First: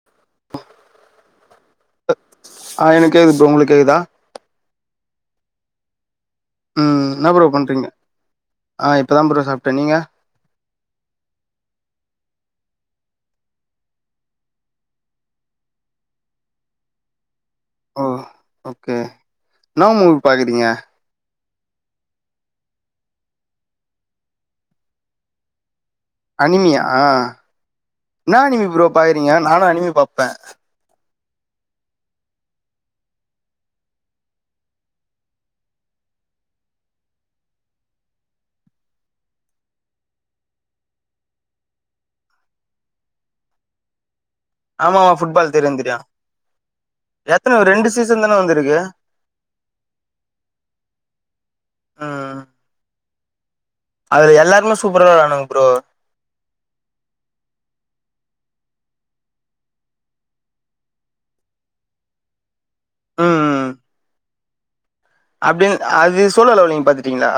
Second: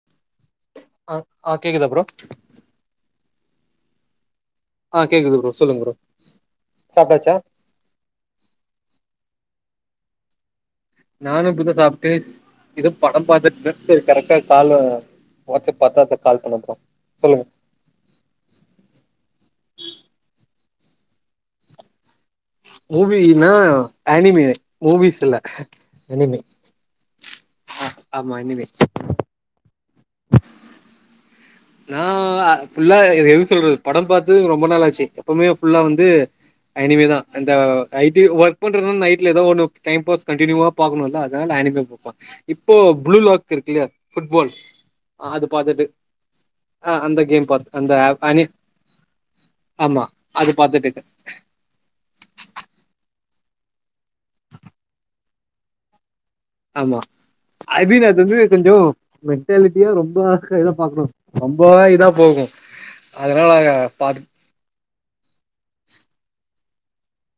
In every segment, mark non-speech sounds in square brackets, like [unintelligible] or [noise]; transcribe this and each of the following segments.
[unintelligible] அ ஆ கேக்குதா ப்ரோ ஆ எனக் கேக்து ப்ரோ உங்ளுக் கேகுதா ஆ கேக்குது ப்ரோ சொல்லுங் ப்ரோ ம் இன்னா சாப்ட்டாச்சா ப்ரோ பண்றிங்க ஆ இப்ப தா ப்ரோ சாப்ட்ட நீங்க நானு இப்புதா சாப்ட்டு இதோ படம் பாத்துட்ருந்த செரி கரெக்டடா கால வாட்ஸ்அப் பாத்தா அத்தா கால் பண்ண ப்ரோ சொல்லுங்க ஓ ஓக்கே இன்னா மூவி பாக்குறிங்க மூவினா ஆனிமினு மூவிஸ் இல்ல அனிமி அனிமியா இன்னா அனிமி ப்ரோ பாக்றிங்க நானு அனிமி பாப்ப நா அ ஃபுல்லா இத எப்டிசொல்றது படம் பாத்து ரொம்ப நாளாச்சி எப்பமே ஃபுல்லா வந்து அனிமிதா அந்த ஐடி ஒர்க் பண்றனா நைட்ல எதோ ஒன்னு டைம் பாஸ் கண்டிநியூவா பாக்கணுல்ல அதனால அனிமி பாப்பே இப்போ புளூ லாக் இருக்குல்லயா ஃபுட்பால் ஆமா ஆமா அது ஃபுட்பால் தெரியு பாத்துட்டு தெரியோ ஆ அந்த கேம் பாத் அந்த அ தான அனி வந்திருக்கு ஆமா அது பாத்துட்ருக்கே ஆ ஆ அதுல எல்லாருமே சூப்பரா வெளான்னுங்க ப்ரோ ஆம்மா ஐ மீன் அது வந்து கொஞ்சோ மென்டாலிட்டியா ரொம்ப ஆச இத பாக்குணு ரொம்ப இதா போகும் அதனால ம் அங்க பாத் அப்டின் அது சோலோ லெவளிங் பாத்துட்டிங்ளா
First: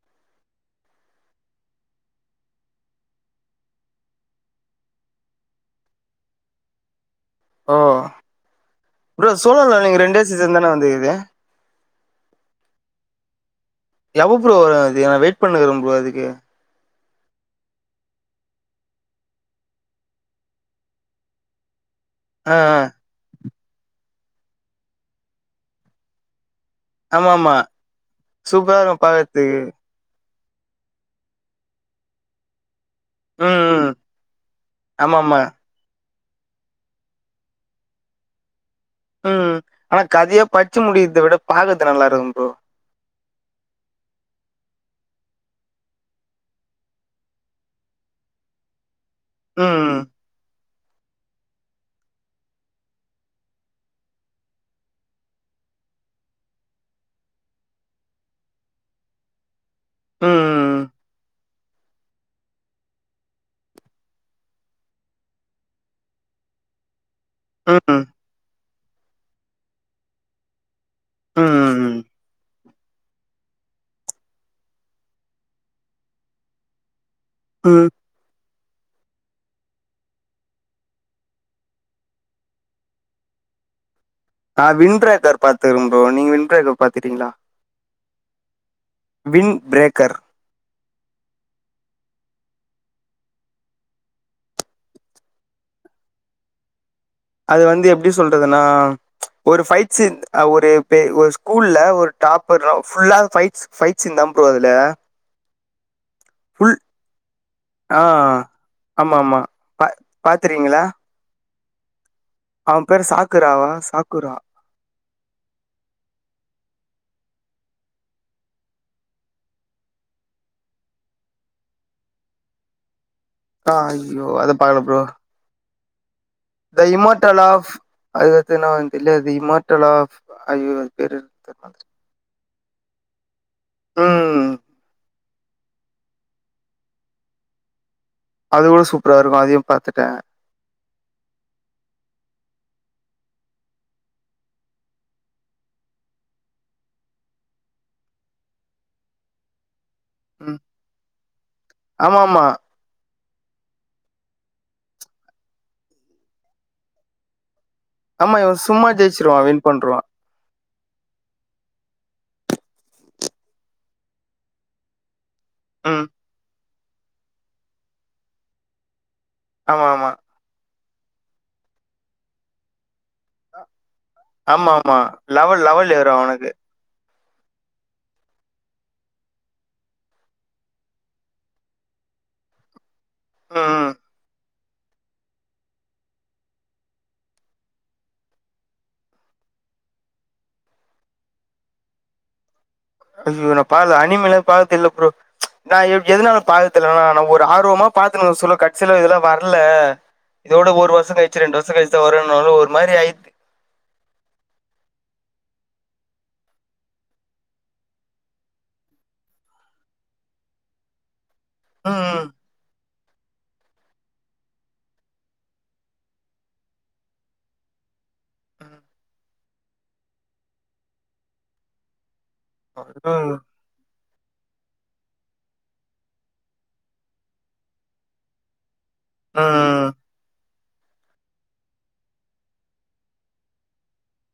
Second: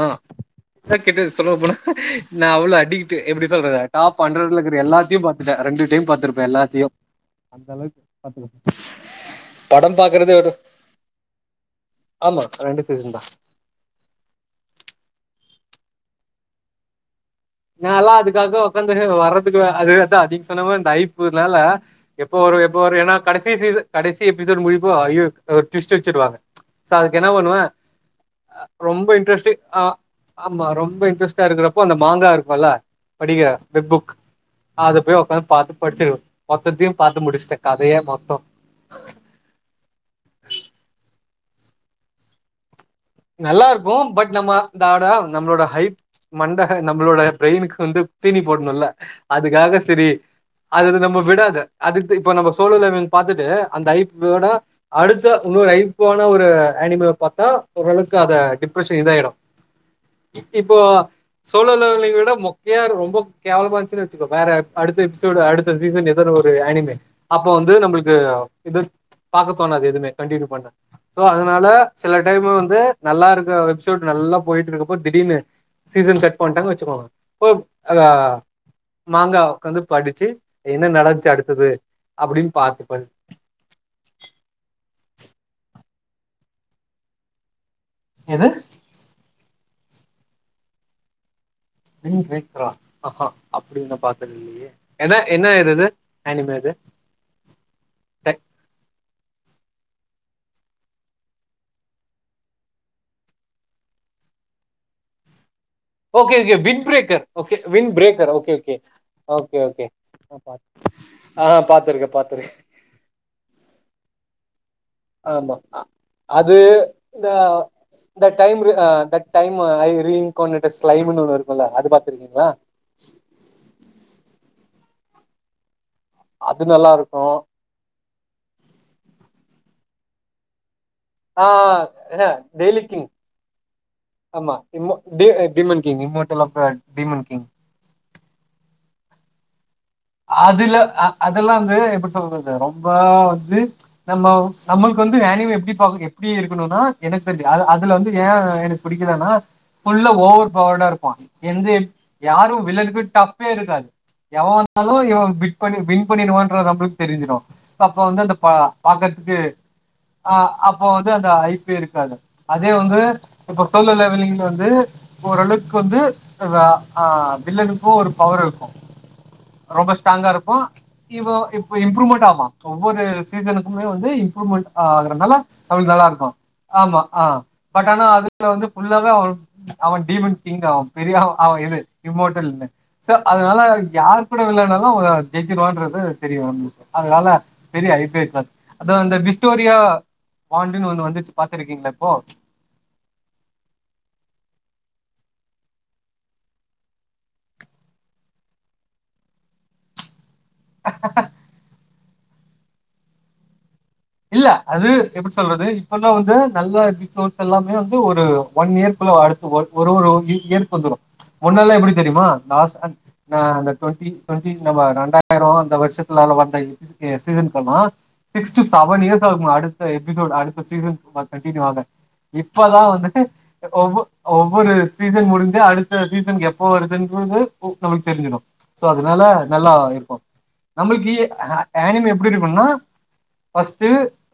ஆ கா கிட்ட சொல்ல போனா நா அவ்ளோ அடிக்ட்டு எப்டி சொல்றது டாப் அன்ரட்லக்குது எல்லாத்தியு பாத் இத ரெண்டு டைம் பாத்துருப்ப எல்லாதியு அந்த ஓ அளவுக் பாத்துக்கோ ப்ரோ சோலோ லெவலிங் ரெண்டே சீசன் தான வந்துக்குது ஆமா ரெண்டு சீசன் தா எப்ப ப்ரோ வரும் அது நா வெய்ட் பண்னுகுற ப்ரோ அதுக்கு நாலா அதுக்காக ஒக்க்காந்துனு வர்றதுக்கு அதுதா அதிக் சொன்னமார் இந்த ஐப்புன்னால எப்போ ஆ வரும் ஆ எப்போ வரும் ஏனா கடசி சிசன் கடைசி எப்பிசோடு முடிரப்போ ஐய்யோ ஆ ட்விஸ்ட்டு வெச்சுர்வாங்க சோ அதுக்கு என்ன ஆமாமா பண்ணுவ சூப்பரா இருக்கு ரொம்ப பாக்கறதுக்கு இன்ட்ரெஸ்டிங் அ ஆமா ரொம்ப இன்ட்ரஸ்ட்டா இருக்குறப்போ அந்த மங்கா இருக்கோல்ல படிக்கிற ம் ம் வெப் புக் அது போய் ஆமாமா உக்காந்து பாத்து படிச்சிருவ மொத்தியு பாத்து முடிஷ்ட்டே கதயே மொத்தோ உம் ஆனா கதயா பட்ச்சு முடிக்கர்த விட பாக்கர்து நல்லாருக்கும் ப்ரோ நல்லா இருக்கும் பட் நம்ம தாட நம்ளோட ஹைப் மண்ட நம்ளோட ப்ரெய்னுக்கு வந்து தீணி போட்ணுல்ல அதுக்காக ம் செரி அதுது நம்ள விடாது அதுக்கு இப்ப நம்ம சோலோ லெவளிங் பாத்துட்டு அந்த ஐப்போட அடுத்த இன்னொரு ஐப்பான ஒரு அனிமில பாத்தா ஒரளவுக்கு அத டிப்ரெஷன் இதாயிடு இப்போ ம் சோழர் லெவல விட மோக்கையா ரொம்ப கேவலமா இந்ச்சு வச்சுக்கோ வேற அடுத்த எபிசோடு அடு [unintelligible] அப்போ வந்து ம் நம்மளுக்கு இது பாக்க தோனாது எதுவுமே கண்டுனியூ பண்ண சோ அதுனால ம் சில டைம் வந் நல்லா இருக்க எபிசோடு நல்லா போயிட்டு இருக்கப்போ திடீர்னு சீசன் செக் பண்ட்டாங்க வச்சுக்கோங்க இப்பப் ம் அதானே மாங்கா ஒட்காந்து படிச்சு என்ன நடஞ்ச்சு அடுத்தது அப்டின்னு பாத்துப்பன் நா வின் ப்ரேக்கர் பாத்துறே ப்ரோ நீங் வின் ப்ரேக்கர் பாத்துக்கீங்ளா எது வின் பிரேக்கர் வின் ப்ரேக்கரா ஆஹா அப்டி ஒன்னு பாத்தில்லையே என என்ன [unintelligible] அது வந்து எப்டி சொல்றதுன்னா ஒரு ஃபைட் சீன் ஒரு ஒரு ஸ்கூல்ல ஒரு டாப்பர் ஃபுல்லா ஃபைட்ஸ் ஃபைட் சின் தா ப்ரோ அதுல okay okay full win breaker okay win ஆ breaker okay okay okay okay பாத்துருகீங்ளா ஆ பாத்துருக்கே பாத்துருக்கே அவெ பேரு சாக்குராவா சாக்குரா ஆமா அது இந்த இந்த டைம்ரு டைமு ஐ ரிங் காணொடெஸ் லைவுனு ஒன்னு இருக்குல்ல அது பாத்துருக்கீங்ளா ஆ ஐயோ அது பாக்கல ப்ரோ அது த நல்லா இருக்கும் இம்மார்ட்டல் ஆஃப் அதுக்கட்த்து என்ன வரு தெர்ல த இம்மார்ட்டல் ஆஃப் ஐயோ பேரு ஆ டெய்லி கிங் ம் ஆமா டிமோ டீ demon king immortal of demon king அது கூட சூப்பரா இருக்கு அதையு பாத்துட்டே அதுல அதெல்லா வந்து எப்டி சொல்றது ரொம்ப வந்து நம்ம நமக்கு வந்து [unintelligible] எப்டி பா எப்டி இருக்கணுனா எனக் தெருஞ்சு அதுல வந்து ஏ எனக் புடிக்கலனா புல்லப் ஓவர் ம் பவர்டா இருப்பா எந்தெ ஆமா ஆமா யாரு வில்லன்க்கு டஃப்பேஇருக்காது எவ வந்து தாலு இவெ விட் பண்ணி வின் பண்ணிருவான்ற நம்ப்ளுக் தெரிஞ்சிரு அப்ப வந்து அந்த ஆமா பா இவன் சும்மா பாக்கறதுக்கு ஜெயிச்சிருவான் வின் பண்ருவான் அ அப்போ வந்து அந்த வாய்ப்பே இருக்காது அதே வந்து இப்ப சொல்லல [unintelligible] வந்து ஓரளவ்க்கு வந்து ம் ஆ வில்லனுக்கு ஒரு பவர் இருக்கு ஆமா ரொம்ப ஆமா ஸ்ட்ராங்கா இருப்பா இவ இப்ப இம்ப்ரூவ்மெண்ட் ஆவா ஒவ்வொரு சீசனுக்குமே வந்து இம்ப்ரூமெண்ட் ஆமா ஆமா ஆகுறனால லெவல் அது லெவல் நல்லா ஏறும் இருக்கு அவனுக்கு ஆமா ஆ பட் ஆனா அதுல வந்து ஃபுல்லாவே அவ டீவண்ட் கிங் ஆவ பெரிய அவ இது இம்மோட்டல்னு சோ அதுனால ம் ம் யாரு வில்லன்னாலு [unintelligible] ஜெயிச்சுருவான்றது தெரியு அதுனால பெரிய ஐ பி கிளாஸ் அதா அந்த பிஸ்டோரியா பாண்டுன்னு ஒன்னு வந்துச்சு பாத்துருக்கீங்ளா இப்போ ஐயயோ நா பாக்ல அனிமலெ பாத்ததில்ல ப்ரோ நா எதுனால பா தெலனா நா ஒரு ஆர்வமா பாத்துனுக்க சொல்ல கட்சில இதெல்லா வர்ல இதோட ஒரு வர்ஷோ கழிச்சு ரெண்டு வர்ஷோ கழிச்சு தா வருனோன ஒரு மாரிஆயிச் இல்ல அது எப்டி சொல்றது இப்பல்லா வந்து நல்ல இர்க்கு சோர்ஸ் எல்லாமே வந்து ஒரு ஒன் இயர்குள்ள அடு ஒரு ஒரு ஒரு இயற்கு வந்துரு முன்னல்லா எப்புடி தெரியுமா ம் லாஸ்டா நா அந்த டுவெண்ட்டி டுவெண்டி நம்ம ரெண்டாயிரோ அந்த வருஷத்லால வந்த இது இது சீசன் போல்லா சிக்ஸ் டு ம் செவன் இயர்ஸ் ஆகுமா அடுத்த எபிசோட் அடுத்த சீசன் கண்டினியூ ஆக இப்பதா வந்துட்டு ம் ஒவ்வொ ஒவ்வொரு சீசன் முடிஞ்சி அடுத்த சீசன் எப்போ வருதுன்றது நமளுக்கு தெரிஞ்சிடு சோ அதனால ம் நல்லா ம் இருக்கு நம்மளுக்கி ஆ ஆனிமி எப்டி இருக்குன்னா ஃபஸ்ட்டு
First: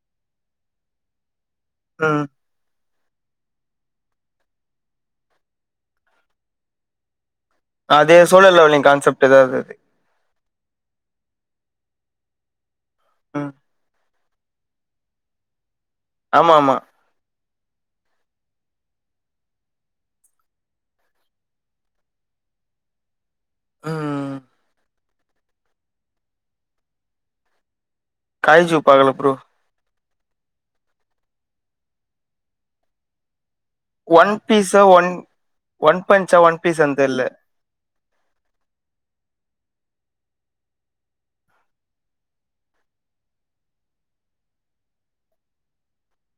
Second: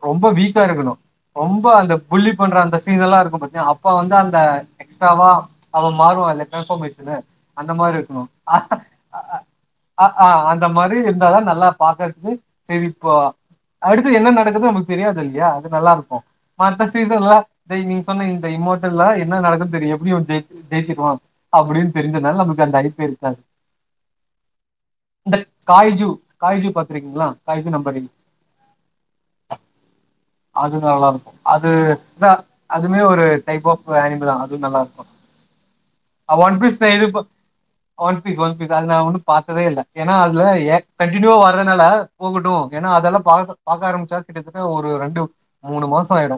ரொம்ப வீக்கா இருக்கணு ரொம்ப அந்த ம் புள்ளி பண்ற அந்த சீன் எல்லா இருக்கு பாத்தியா அப்ப வந்து அந்த எஸ்ட்ராவா அவ மாறுவால்ல டிரான்ஸ்ஃபர்மேஷனு அந்த மாரி அதே இருக்கணு சோலர் ஆ ஹா லெவலிங் ஆ கான்செப்ட் ஆ ஏதாவது அது அ ஆ அந்த மாரி இருந்தாதா நல்லா பாக்கறதுக்கு செய்திப்ப ம் அடுத்து என்ன நடக்குது நமக்கு தெரியாது இல்யா அது நல்லா இருக்கு ஆமா ஆமா மார்வெல்ஸ் சீசன்ல டேய் நீங்க சொன்ன இந்த இமோடலா என்ன நடக்குன் தெரியு எப்டி இவ ஜெ ஜெயிச்சிருவா அப்டின் தெரிஞ்சனால நமக்கு அந்த ஐப்பே இருக்காது ம் இந்த காய்ஜூ காய்ஜூ பாத்துருக்கீங்ளா காய்ஜூ நம்பறீங் காய்ஜூ பாக்கல ப்ரோ அது நல்லாருக்கு அது இதா அதுமே ஒரு டைப் ஆப் சோ ஒன் அனிபெல்லா அது நல்லா பீஸா இருக்கு ஒன் ஒன் அ பஞ்சா ஒன் பீஸ் தா பீஸான்னு இதுப்ப தெரியல ஒன் பீஸ் ஒன் பீஸ் அது நா ஒன்னு பாத்ததே இல்ல ஏன்னா அதுல எ கண்டினியூவா வர்றனால போகட்டு ஏனா அதெல்லா ப அதனால தா பாக்க ஆரம்பிச்சா கிட்டத்தட்ட ஒரு ரெண்டு மூணு மாசோ ஆயிடு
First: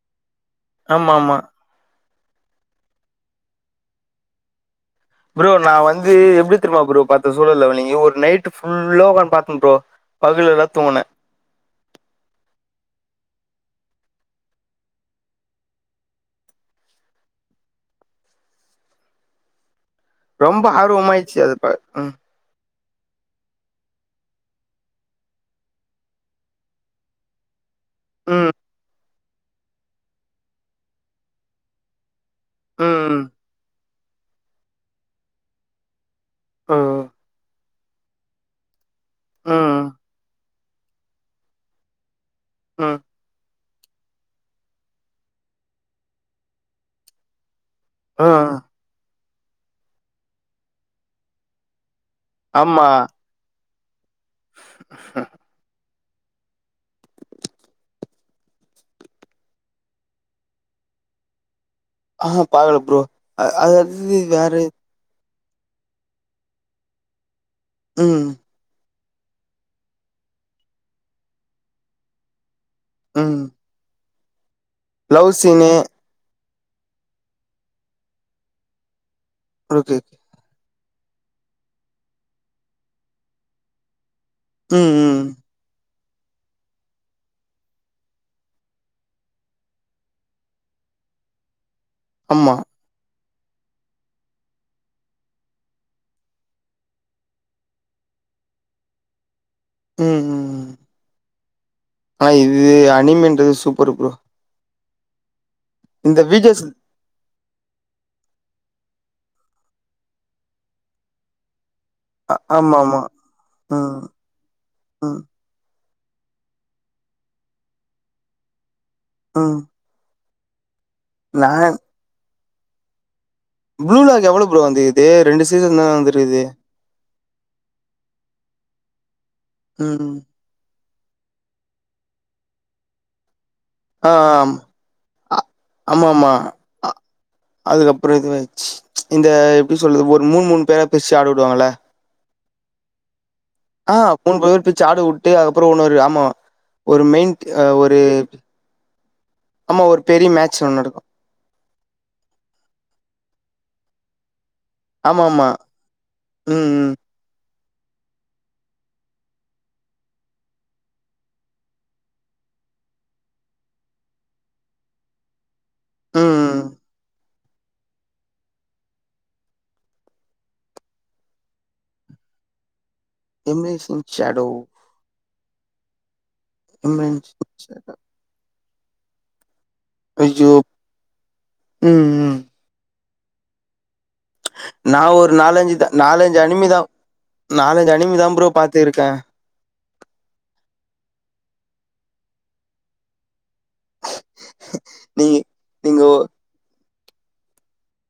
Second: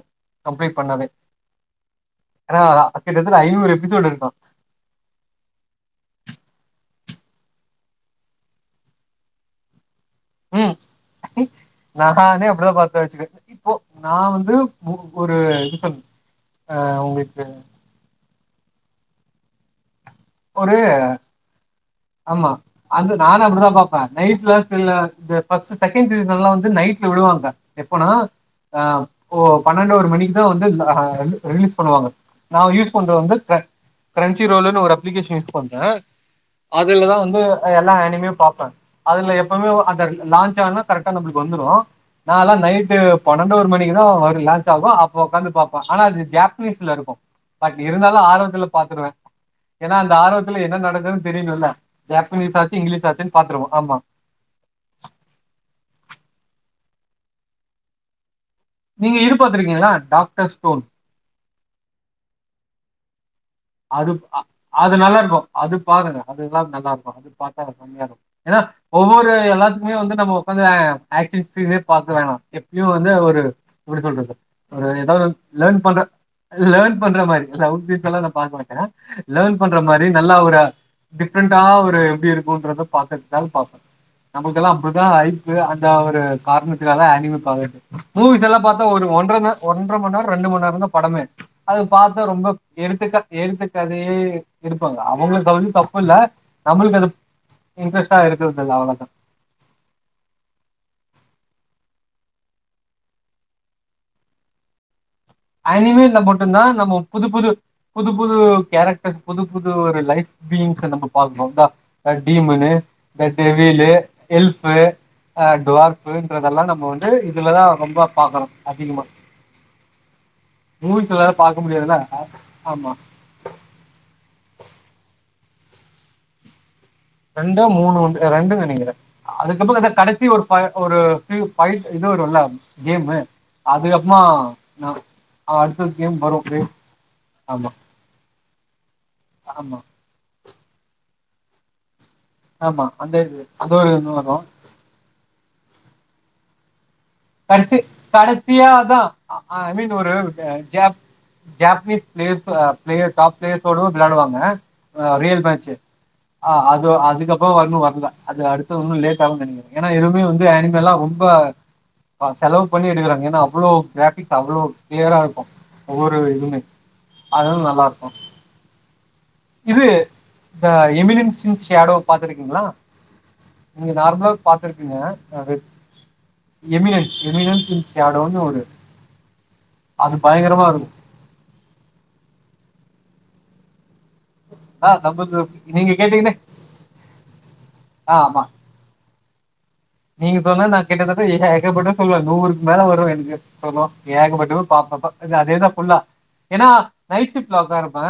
கம்ப்ளீட் பண்ணாலே ஆமா ஆமா அதா அதா கிட்டத்தில ஐநூறு எபிசோட் இருக்கு ப்ரோ நா வந்து எப்டி தெர்மா ப்ரோ பாத்த சூழல் லெவனையு ஒரு நைட் ஃபுல்லா ஒக்கான் பாத்த ப்ரோ பாதில தா ம் தூங்கனே நானே அப்டிதா பாத்த வச்சிக்க இப்போ நா வந்து ஒரு இது பண் அ உங்களுக்கு ரொம்ப ஒரு ஆர்வமா ஆய்ட்ச்சி அது அப்ப ம் ஆமா அந்து நானு அப்டி தா பாப்பே நைட்ல சில இந்த ஃபஸ் செகண்டு நல்லா வந்து நைட்ல இவ்ளோ வருதா எப்பனா ம் அ ஓ பணன்டு ஒரு மணிக் தா வந்து ஆ ஹா ரிலி ரிலீஸ் பண்ணுவாங்க நா யூஸ் பண்றது ம் வந்து கிர கிரென்ச்சி ரோலன்னு ஒரு அப்ளிகேஷன் யூஸ் பண்றே ம் அதுலதா வந்து எல்லா அனிமையு பாப்பே அதுல எப்பவுமே ம் அந்த லான் ஞ்ச கரெக்டா நம்மளுக்கு என்ற வந்துரும் நாம் நைட் ம் பணண்டு ஒரு மணிக்கு தா வரு லான்ச் ஆகு அப்ப ஒக்காந்து பாப்போ ஆனா அது ஜாப்பனீஸ்ல இருக்கு பட் இருந்தாலு ம் ஆர்வத்துல பாத்துருவே ஏன்னா அந்த ஆர்வத்துல என்ன நடந்ததுன் தெரியனுல்ல ஜப்பனீஸ் ஆச்சு இங்கிலீஷ் ஆச்சின் பாத்துருவோ ஆமா ஆஹ நீங்க இது பாத்துருக்கீங்ளா டாக்டர் ஸ்டோன் ஆஹா பாக்கல ப்ரோ அ அத அது அது நல்லா இருக்கு அது பாருங்க அது எல்லா நல்லா இருக்கு அது பாத்தா கம்மியா இருக்கு ம் ஏனா ஒவ்வொரு எல்லாத்துக்குமே வந்து நம்ம உக்காந்து ஆக்சன் சீனு பாக்க வேணா இவ வந்து ம் ஒரு எப்டி சொல்றது ஒரு ஏதாவது லவ் வந்த் சீனு லேன் பண்ற லேன் பண்ற மாரி லவ் சீன்ஸ்ல்லா நா பாக்க மாட்டே லேன் பண்ற ஓகே மாரி நல்லா ஒரு டிஃப்ரெண்டா ஒரு எப்டி இருக்குன்றத பாத்துட் தா பாப்பே நமக்கெல்லா அப்டி ம் தா ம் ஹைப் இது அந்த ஒரு கார்ணத்துக்காக அநிம கவர்டு மூவிஸெல்லா பாத்தா ஒரு ஒன்றம ஒன்றமண் நேர் ரெண்டு மண்நேரந்தான் படமே அது பாத்தா ரொம்ப ஆமா எடுத்துக்க எழுத்து கதை எடுப்பாங்க அவுங்களுக்கு அது வந்து தப்புல்ல நம்ளுக்கு அது இன்ட்ரெஸ்ட்டா இருக்குறதில்ல அவ்ளதா ம் ம் ஆ இது அனிம்ன்றது சூப்பருப்பா அனிமீல வி ஜே மட்டுந்தா எஸ் நம்ம புது புது புது புது கேரக்டர் புது புது ஒரு லைஃப் பீயிங்க்க நம்ம பாக்றோம்ல அ டீமுனு ஆமா ஆமா இந்த டெவிலு ம் எல்ஃபு ம் ஆ டுவார்ஃபுன்றதெல்லா நம்ம வந்து இதுலதா ரொம்பா பாக்குறோ அதிகமா ஆ மூவி சில நேரோ பாக்க முடியாதுல ஆ ஆமா ப்ளூலாஜ் எவுளோ ப்ரோ வந்துக்கிது ரெண்டு சீசன்தா வந்திருக்குது ரெண்டோ மூணோ உண்டு அ ரெண்டு நெனைக்கிறே அதுக்கப்புறோ அத ம் கடசி ஒரு அத ஒரு ஹீரோ பைட் இது வருல கேமு ஆ அதுக்கப்மா ஆம் இன்னு அது அ அடுத்தடுத் கேம் வரு இதுலே ஆமா அப்புறோ இது மேட்ச்சு இந்த எப்டி ஆமா சொல்றது ஒரு மூணு மூணு பேரா பிர்ச்சு ஆட விடுவாங்கள ஆமா அந்த இது அது ஒரு ஆ இது மூண் வரும் பேரா பிர்ச்சு ஆட உட்டு அதுக்கப்புறோ உன்னோரு ஆமா ஒரு மெய்ன் கடசி கடசியாதா அ ஐ ஆமா மீன் ஒரு பெரிய இந்த மேட்ச் ஒண்ணு ஜாப் நடக்கு ஜாப்பனீஸ் பிளேர் இப்ப பிளேயர் டாப் பிளேயர்ஸோடு விளாடுவாங்க ஆ ரியல் ஆமாமா மேட்ச்சு ஆ ம் அதூ ம் அதுக்கப் பறோ ஒன்னு வர்ல அது அடுத்து இன்னு லேட்டாகு நெனைக்கிற ஏனா எதுமே வந்து அனிமேலா ரொம்ப செலவு பண்ணி எடுக்குறாங்க ஏனா அவுளோ கிராஃபிக் அவுளோ கிளியரா இருக்கு ஒவ்வொரு ம் இதுமே ம் அதா நல்லா இருக்கு இது இந்த எமினென்சின் ஷேடோ பாத்துருக்கீங்ளா நீங்க எம்ரேசிங் நார்மலா ஷேடோ பாத்திருப்பீங்க அது எமினன்ஸ் எம்ரேசிங் எமின்ன்ஸ் இன் ஷேடோ ஷேடோனு ஒரு அது ஐயோ பயங்கரமா இருக்கு ம் ம் ஆ நா ஒரு நம்ம நாலஞ்சு தா நீங்க கேட்டீங்கன்னா நாலஞ்சு அனிமிதா நாலஞ்சு ஆ அனிமிதா ஆமா ப்ரோ பாத்திருக்க நீங்க சொன்னா நா கிட்டதட்ட ஏகப்பட்டது சொல்லுவ நூருக்கு மேல வரு எனுக்கு அப்பறமா ஏகப்பட்டது பாப்பன்ப்பா இது நீங்க அதேதா ஃபுல்லா நீங்க ஒ ஏனா நைட் ஷிப்ட்ல ஒர்க்கா இருப்ப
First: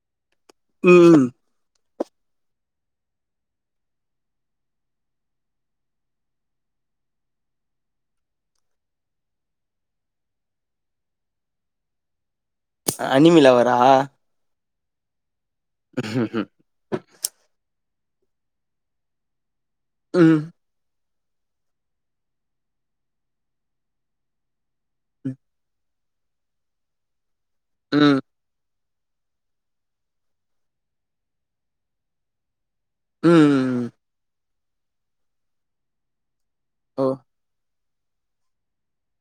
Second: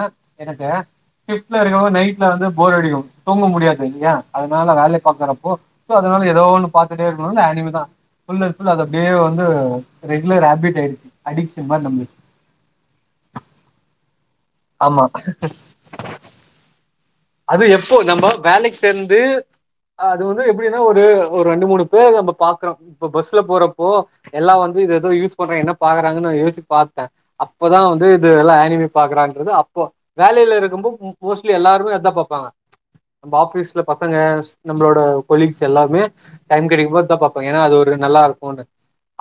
எனக்கு ம் ஷிப் டல இருக்குமோது நைட்ல வந்து போர் அடிக்கு தூங்க முடியாது இல்லயா அதுனால வேலை பாக்குறப்போ சோ அதுனால எதோ ஒன்னு பாத்துட்டே இருக்கணுனு அனிமிதா ஃபுல் அண் ஃபுல் அது அப்டியே வந்து ரெகுலர் ஹேப்பிட் ஆய்ருச்சு அடிட்டு மாரி நம்ளுக்கு அ அனிமி லவ்வரா ஆமா ம் ம் ம் அது எப்போ நம்ம வேலைக்கு சேந்து அது வந்து ம் அப்டினா ஒரு ஒரு ரெண்டு மூணு பேரு நம்ம பாக்குறோ இப்ப பஸ்ஸுல போறப்போ எல்லா வந்து இது எதோ யூஸ் பண்றாங்க என்ன பாக்குறாங்கன்னு நா யோச்சு பாத்த அப்பதா வந்து ம் இது எல்லா ஆனிமீ பாக்குறான்ட்றது அப்போ வேலைல இருக்கும்போ மோஸ்ட்லி எல்லாருமே அதா பாப்பாங்க நம்ம ஆபீஸ்ல ம் பசங்க நம்ளோட கொலிஸ் எல்லாருமே டைம் ஓ கெடைக்கும்போது இதா பாப் பாங்க ஏனா அது ஒரு நல்லா இருக்குன்னு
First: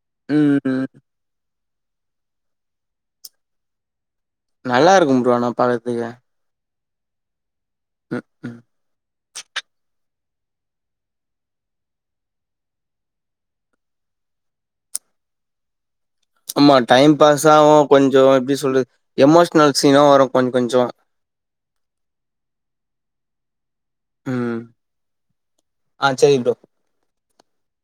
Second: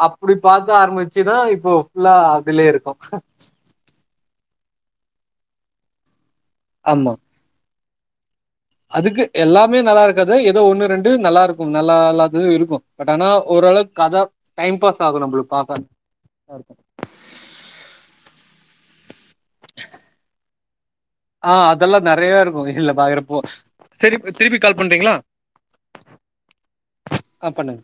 அப்புடி பாக்க ம் ஆரமி ச்சிதா இப்போ புல்லா அதுலயேஇருக்கோ நல்லா இருக்கு ப்ரோ ஆன பாக்குறதுக்கு ஆமா [inaudible] அதுக்கு எல்லாமே நல்லா இருக்காது ஏதோ ஒண்ணு ரெண்டு நல்லா இருக்கு நல்லா இல்லாதது இருக்கு பட் ஆனா ஓரளவுக்கு கதா டைம் பாஸ் ஆகு நம்மளுக்கு பாத்தா ஆமா டைம் பாஸ் ஆகு கொஞ்சோ எப்டி சொல்றது எமோஷ்னல் சீனு வரு கொஞ்சோ கொஞ்சோ அ அதெல்லா நறைய இருக்கு இல்ல பாக்கறப்போ சரி திருப்பி ம் கால் பண்றீங்களா ஆ சரி ப்ரோ அ பண்ணுங்க